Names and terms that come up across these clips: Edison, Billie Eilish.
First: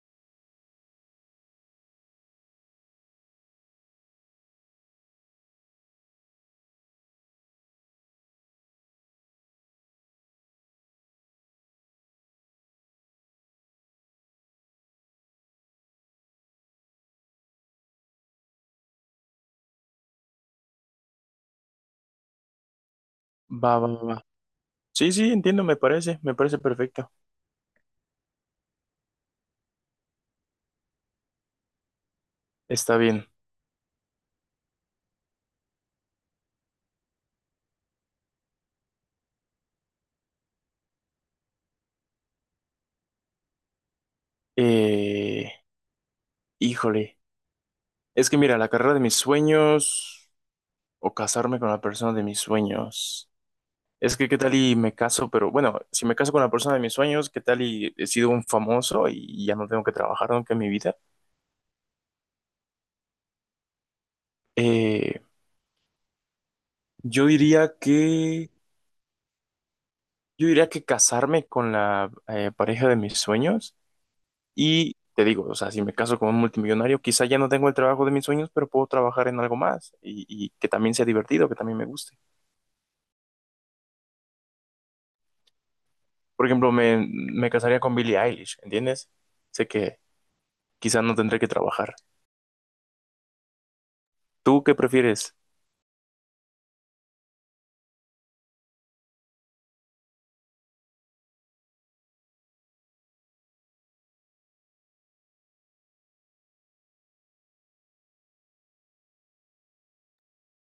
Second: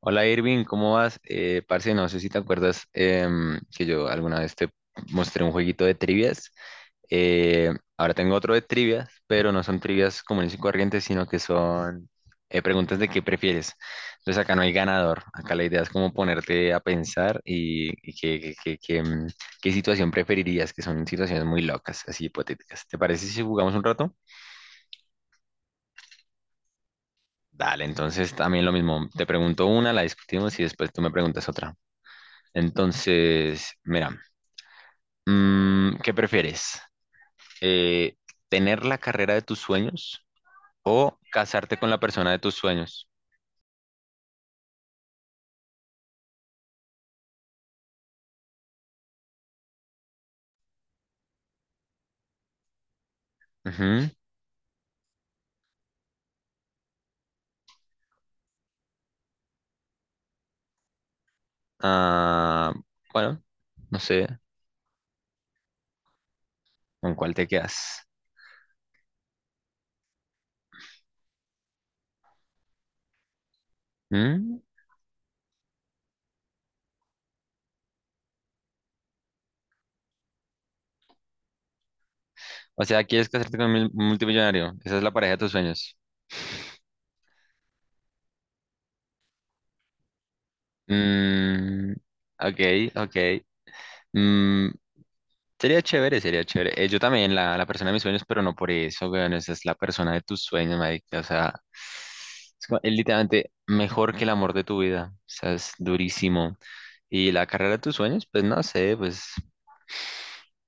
Hola Irving, ¿cómo vas? Parce, no sé si te acuerdas que yo alguna vez te mostré un jueguito de trivias. Eh, Ahora tengo otro de trivias, pero no son trivias comunes y corrientes, sino que son preguntas de qué prefieres. Entonces acá no hay ganador, acá la idea es como ponerte a pensar y qué situación preferirías, que son situaciones muy locas, así hipotéticas. ¿Te parece si Va, jugamos un va, rato? va. Sí, sí, entiendo, me parece perfecto. Dale, entonces también lo mismo, te pregunto una, la discutimos y después tú me preguntas otra. Está bien. Entonces, mira, ¿qué prefieres? Eh, ¿Tener la carrera de tus sueños o casarte con la persona de tus sueños? Eh, híjole, es que mira, la carrera de mis sueños o casarme con la persona de mis sueños. Ujú. Es que qué tal y me caso, pero bueno, si me caso con la persona de mis sueños, qué tal y he sido un famoso y ya no tengo que trabajar nunca en mi vida. Ah, bueno, no sé, Eh, ¿con yo cuál te diría quedas? que, yo diría que casarme con la pareja de mis sueños. ¿Mm? Y te digo, o sea, si me caso con un multimillonario, quizá ya no tengo el trabajo de mis sueños, pero puedo trabajar en algo más y que también sea divertido, que también me guste. O sea, ¿quieres casarte con un multimillonario? Esa es la pareja de tus sueños. Por ejemplo, me casaría con Billie Eilish, ¿entiendes? Sé que quizá no tendré que Mm, trabajar. ok, ok. ¿Tú Mm. qué prefieres? Sería chévere, sería chévere. Yo también, la persona de mis sueños, pero no por eso, weón. Esa es la persona de tus sueños, marica. O sea, es, es literalmente mejor que el amor de tu vida. O sea, es durísimo. Y la carrera de tus sueños, pues no sé, pues.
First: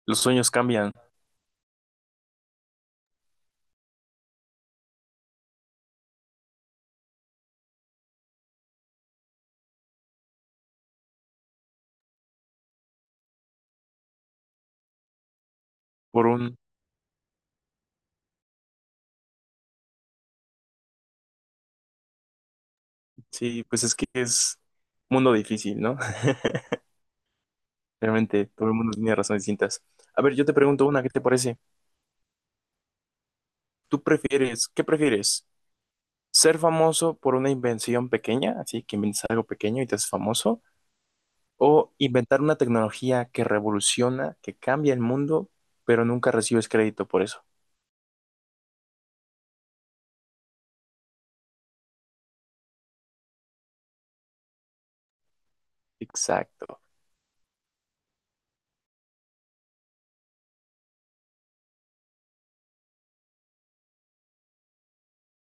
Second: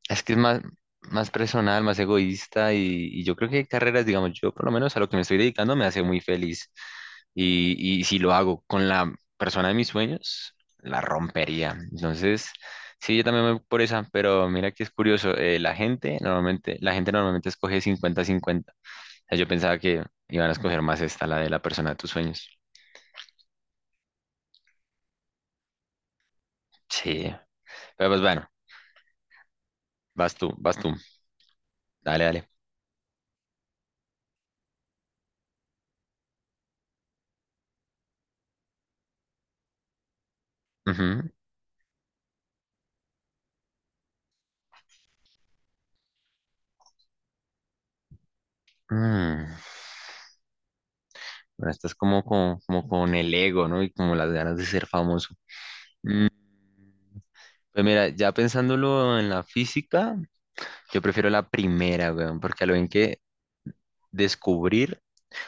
Los Es que es sueños más, cambian más personal, más egoísta y yo creo que hay carreras, digamos, yo por lo menos a lo que me estoy dedicando me hace muy feliz. Y si lo hago con la persona de mis sueños, la rompería. Entonces, sí, yo también me voy por esa, pero mira que es curioso, la gente por un. normalmente, la gente normalmente escoge 50-50. O sea, yo pensaba que iban a escoger más esta, la de la persona de tus sueños. Sí, pues es que es mundo difícil, ¿no? Sí, pero pues Realmente bueno, todo el mundo tiene razones distintas. A ver, vas yo tú, te vas pregunto tú. una, ¿qué te parece? Dale, dale. ¿Qué prefieres? ¿Ser famoso por una invención pequeña? Así que inventas algo pequeño y te haces famoso. Ujú. O inventar una tecnología que revoluciona, que cambia el mundo, pero nunca recibes crédito por eso. Mm. Bueno, estás como con el ego, ¿no? Y como las ganas de ser famoso. Exacto. Pues mira, ya pensándolo en la física, yo prefiero la primera, weón, porque a lo bien que descubrir,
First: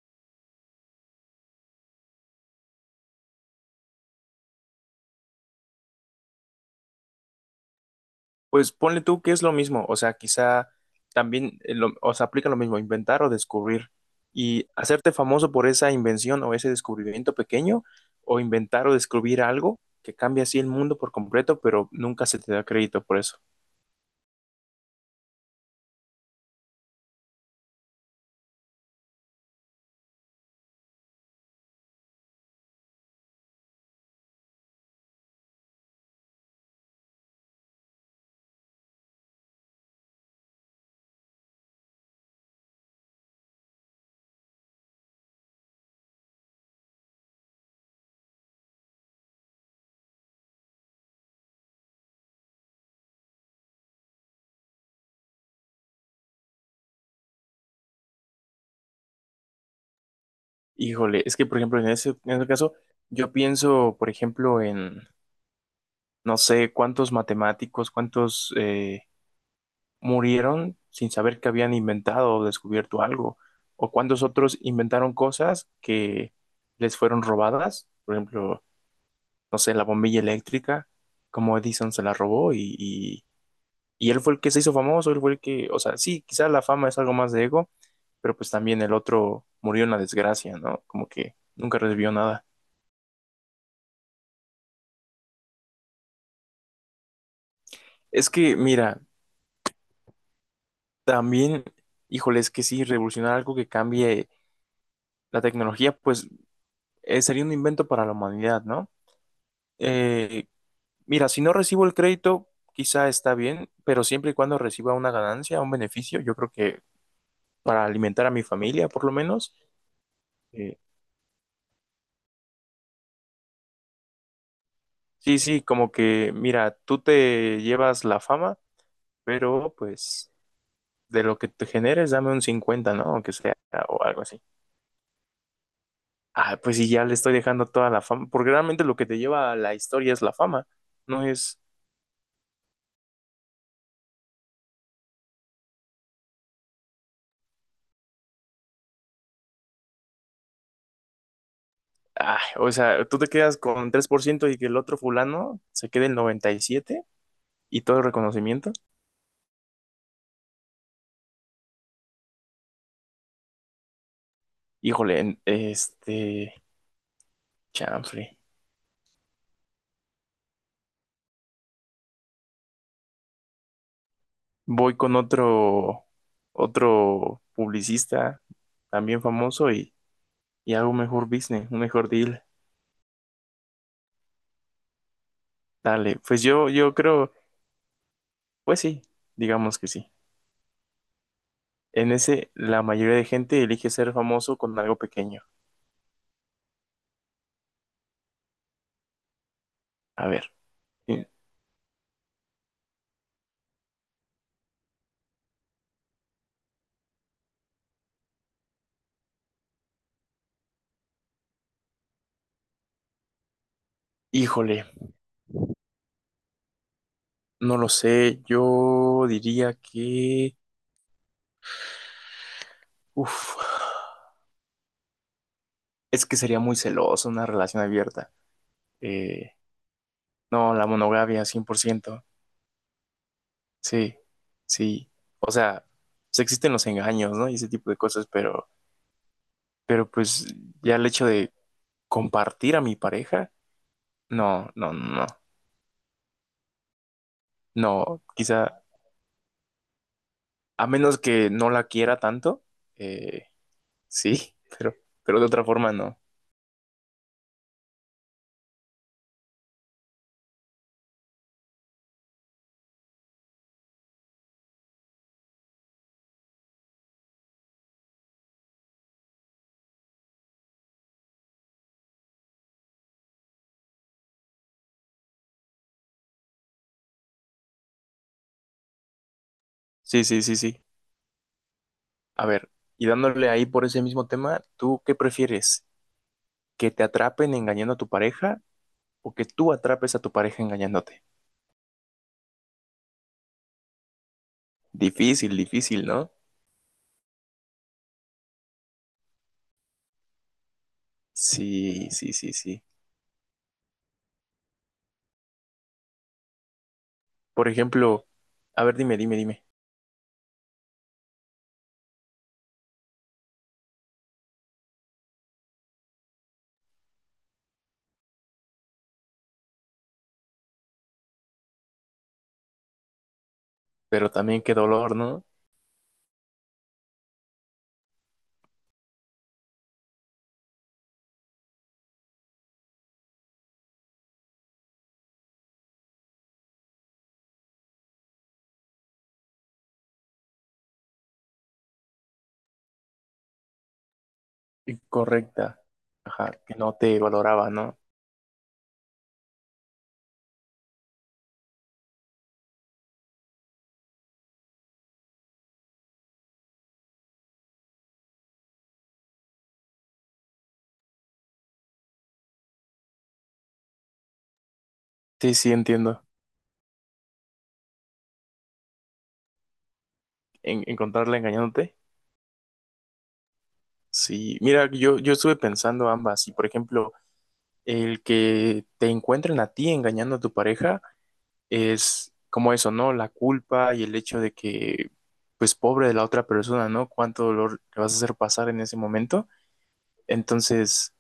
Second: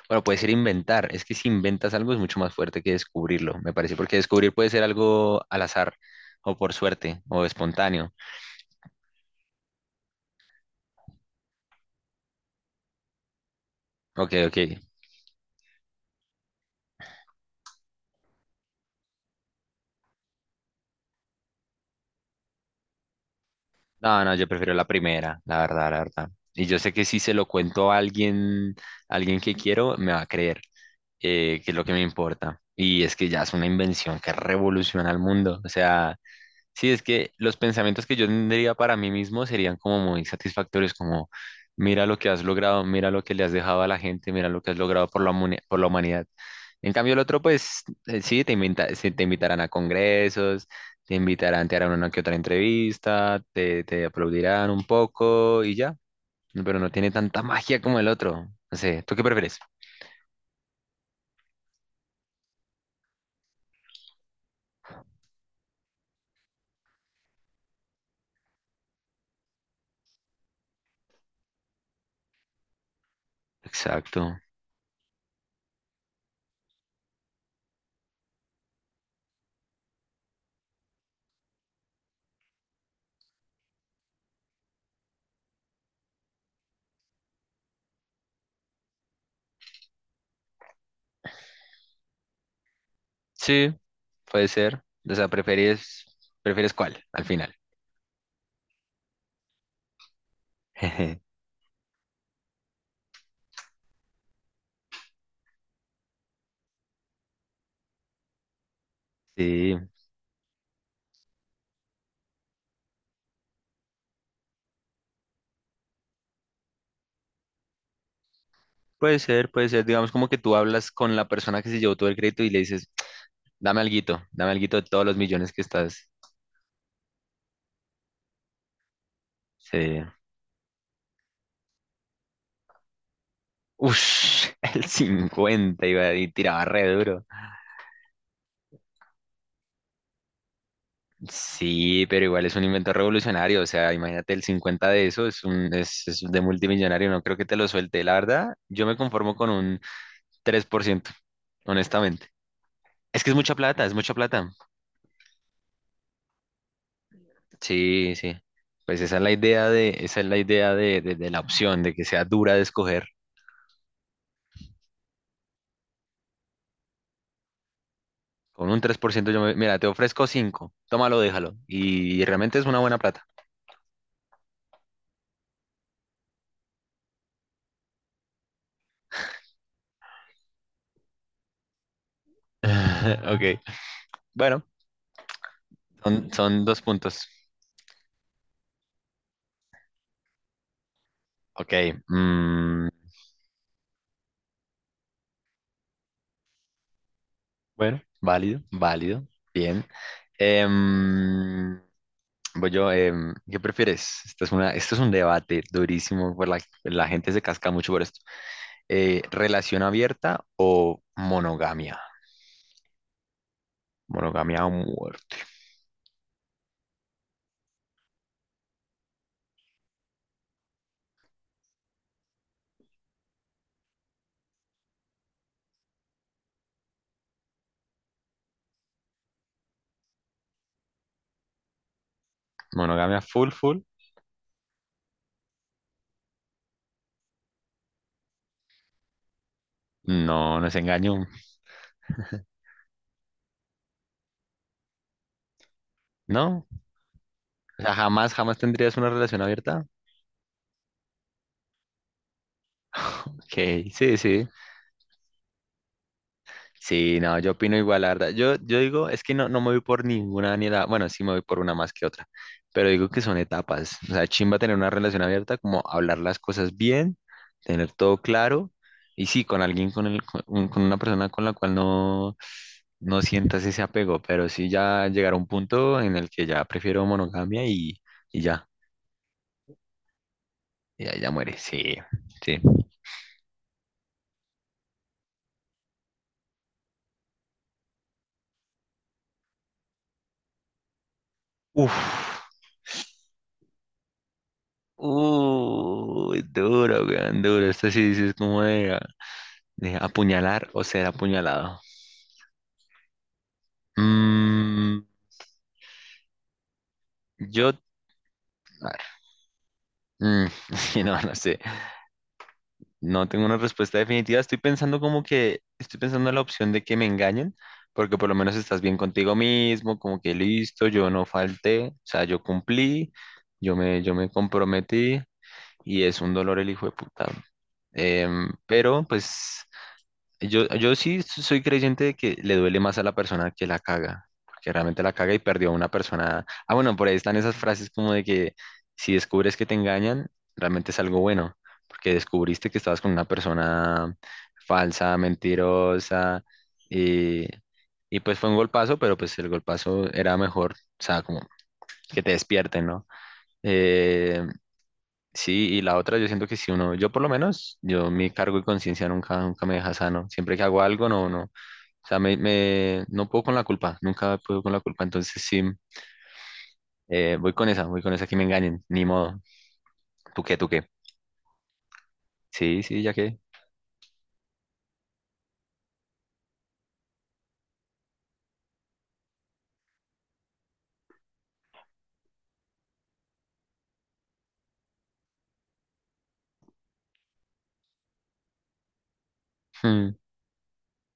bueno, puede ser inventar, es que si inventas algo es mucho más fuerte que descubrirlo, me parece, porque descubrir puede ser algo al azar, o por suerte, o espontáneo. Pues ponle tú que es lo mismo, o sea, quizá también, o sea, aplica lo mismo, inventar o descubrir Ok, ok. y hacerte famoso por esa invención o ese descubrimiento pequeño, o inventar o descubrir algo que cambia así el mundo por completo, pero nunca se te da crédito por eso. No, no, yo prefiero la primera, la verdad, la verdad. Y yo sé que si se lo cuento a alguien que quiero, me va a creer. Que es lo que me importa. Y es que ya es una invención que revoluciona el mundo. O sea, sí, es que los pensamientos que yo tendría para mí mismo serían como muy satisfactorios, como mira lo que has logrado, mira lo que le has dejado a la gente, mira lo que has logrado por por la humanidad. En cambio, el otro, pues sí, sí, te invitarán a congresos, te invitarán, te harán una que otra entrevista, te aplaudirán un poco y ya. Pero no tiene tanta magia como el otro. No sé, ¿tú qué prefieres? Híjole, es que por ejemplo, en ese caso, yo pienso, por ejemplo, en, no sé, cuántos matemáticos, cuántos, murieron sin saber que habían inventado o descubierto algo, o cuántos Exacto. otros inventaron cosas que les fueron robadas, por ejemplo, no sé, la bombilla eléctrica, como Edison se la robó y él fue el que se hizo famoso, él fue el que, o sea, sí, quizás la fama es algo más de ego, pero pues también el otro murió en la desgracia, ¿no? Como que nunca recibió nada. Sí, puede ser. O sea, prefieres cuál al final. Es que, mira, también, híjole, es que sí, revolucionar algo que cambie la tecnología, pues sería un invento para la humanidad, ¿no? Sí, Eh, Mira, si no recibo el crédito, quizá está bien, pero siempre y cuando reciba una ganancia, un beneficio, yo creo que para alimentar a mi familia, por lo puede ser, menos. puede ser. Digamos como que tú eh, hablas con la persona que se llevó todo el crédito y le dices, dame alguito de todos los sí, millones que sí, como estás. que, mira, tú te llevas la fama, pero Sí. pues de lo que te generes, dame un 50, ¿no? Aunque sea, o algo así. Ush, el 50 iba y Ah, tiraba pues sí, re ya le duro. estoy dejando toda la fama, porque realmente lo que te lleva a la historia es la fama, no es... Sí, pero igual es un invento revolucionario. O sea, imagínate el 50 de eso, es de multimillonario. No creo que te lo suelte. La verdad, yo me conformo con un 3% honestamente. Ah, o sea, tú Es te que es mucha quedas plata, con es tres mucha por ciento plata. y que el otro fulano se quede el 97% y 7% y todo el Sí, sí. reconocimiento. Pues esa es la idea de la opción, de que sea dura de escoger. Híjole, este, chanfle. Con un 3% mira, te ofrezco cinco. Tómalo, déjalo. Y realmente es una buena plata. Voy con otro publicista también famoso y hago un mejor business, un mejor deal. Ok. Bueno, Dale, son, pues son yo, dos yo puntos. creo, pues sí, digamos que sí. Ok. En ese, la mm, mayoría de gente elige ser famoso con algo pequeño. bueno, válido, válido. Bien. A ver, hí- Em, Voy yo, ¿qué prefieres? Esto es un debate durísimo, por la gente se casca mucho por esto. ¿Relación abierta o monogamia? Monogamia a híjole, muerte. no lo sé, yo diría que, uf, es que sería muy celoso una relación abierta. Eh, no, la monogamia, 100%. Monogamia full, full. Sí, sí. O sea, pues existen los engaños, ¿no? Y ese tipo de cosas, pero pues No, no es ya el hecho engaño. de compartir a mi pareja, no, no, no, No. O sea, no, jamás, jamás quizá, tendrías una relación abierta. a menos que no la quiera tanto, eh, Ok, sí, sí. sí, pero de otra forma no. Sí, no, yo opino igual, la verdad. Yo digo, es que no, no me voy por ninguna ni bueno, sí me voy por una más que otra, pero digo que son etapas. O sea, chimba tener una relación abierta, como hablar las cosas bien, tener todo claro, y sí, con alguien, con una persona con la cual no, no sientas ese apego, pero sí ya llegar a un punto en el que ya prefiero monogamia y ya, Sí, sí, sí, sí. y ya, ya muere, sí, A sí. ver, y dándole ahí por ese mismo tema, ¿tú qué prefieres? ¿Que te atrapen engañando a tu pareja o que tú atrapes a tu pareja engañándote? Uf, Difícil, difícil, ¿no? uy, duro, weón, duro. Esto sí, sí es como de. Apuñalar o ser apuñalado. Sí, sí, sí, sí. Mm, Por a ejemplo, a ver, dime, dime, dime. ver, sí, no, no sé. No tengo una respuesta definitiva. Estoy pensando en la opción de que me engañen, porque por lo menos estás bien contigo mismo, como que listo, yo no falté, o sea, yo cumplí, yo me, yo Pero me también qué dolor, comprometí ¿no? y es un dolor el hijo de puta. Pero pues. Yo sí soy creyente de que le duele más a la persona que la caga, porque realmente la caga y perdió a una persona. Ah, bueno, por ahí están esas frases como de que si descubres que te engañan, realmente es algo bueno, porque descubriste que estabas con una persona falsa, Incorrecta. mentirosa, Ajá, que no te y, valoraba, ¿no? y pues fue un golpazo, pero pues el golpazo era mejor, o sea, como que te despierten, ¿no? Eh, Sí, y la otra, yo siento que si uno, yo por lo menos, yo mi cargo y conciencia nunca, nunca me deja sano. Siempre que hago algo, no, no. O sea, no puedo con la culpa, nunca puedo con la culpa. Entonces Sí, sí, sí, entiendo. Voy con esa que me engañen, ni modo. ¿Tú qué, tú En, qué? encontrarla engañándote. Sí, sí, ya que. Sí, mira, yo estuve pensando ambas. Y por ejemplo, el que te encuentren a ti engañando a tu pareja es como eso, ¿no? La culpa y el hecho de que, pues, pobre de la otra persona, ¿no? Cuánto dolor le vas a hacer pasar en ese momento. Hmm. Entonces,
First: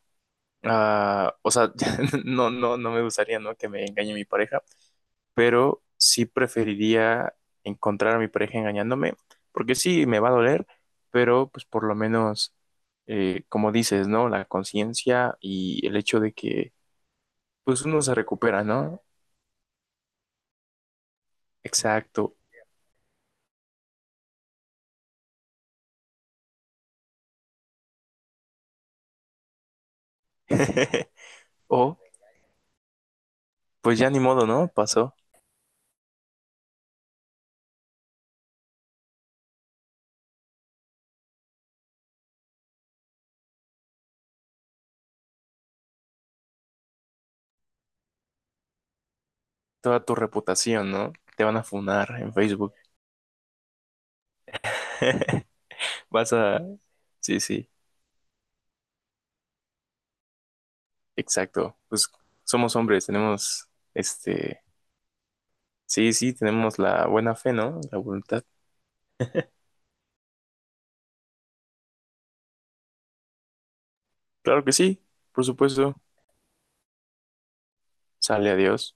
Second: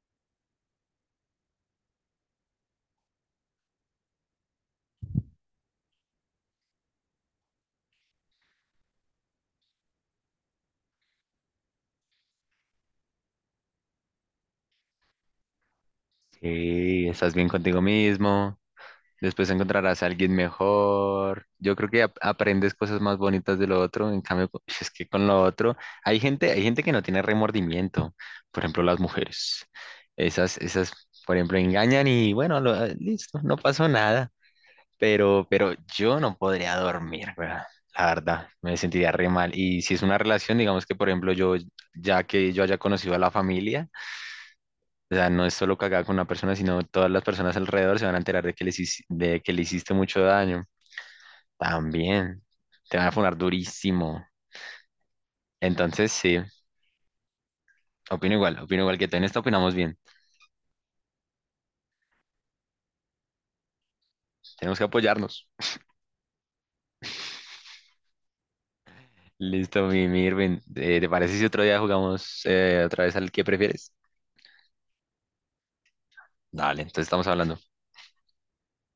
ah, o sea, no, no, no me gustaría, ¿no? Que me engañe mi pareja pero sí preferiría encontrar a mi pareja engañándome, porque sí, me va a doler, pero pues por lo menos, como dices, ¿no? La conciencia y el hecho de que Sí, estás bien contigo pues uno se mismo. recupera, ¿no? Después encontrarás a alguien mejor. Yo creo que Exacto. aprendes cosas más bonitas de lo otro. En cambio, es que con lo otro hay gente que no tiene remordimiento. Por ejemplo, las mujeres. Esas, por ejemplo, O engañan y bueno, ah, listo, no pasó pues ya ni nada. modo, ¿no? Pasó Pero yo no podría dormir, weón. La verdad, me sentiría re mal. Y si es una relación, digamos que, por ejemplo, ya que yo haya conocido a la familia, o sea, no es solo cagada con una persona, sino todas las personas alrededor se van a enterar de que le hiciste toda tu mucho daño. reputación, ¿no? Te van a funar en También, Facebook. te van a funar durísimo. Entonces, Vas sí, a. Sí, sí, opino igual que tú. En esto opinamos bien. exacto. Pues somos hombres, tenemos, este, Tenemos que apoyarnos. sí, sí, tenemos la buena fe, ¿no? La voluntad. Listo, mi Irving. ¿Te parece si otro día jugamos otra vez al que prefieres? Claro que sí, por supuesto. Dale, entonces estamos hablando. Sale, adiós.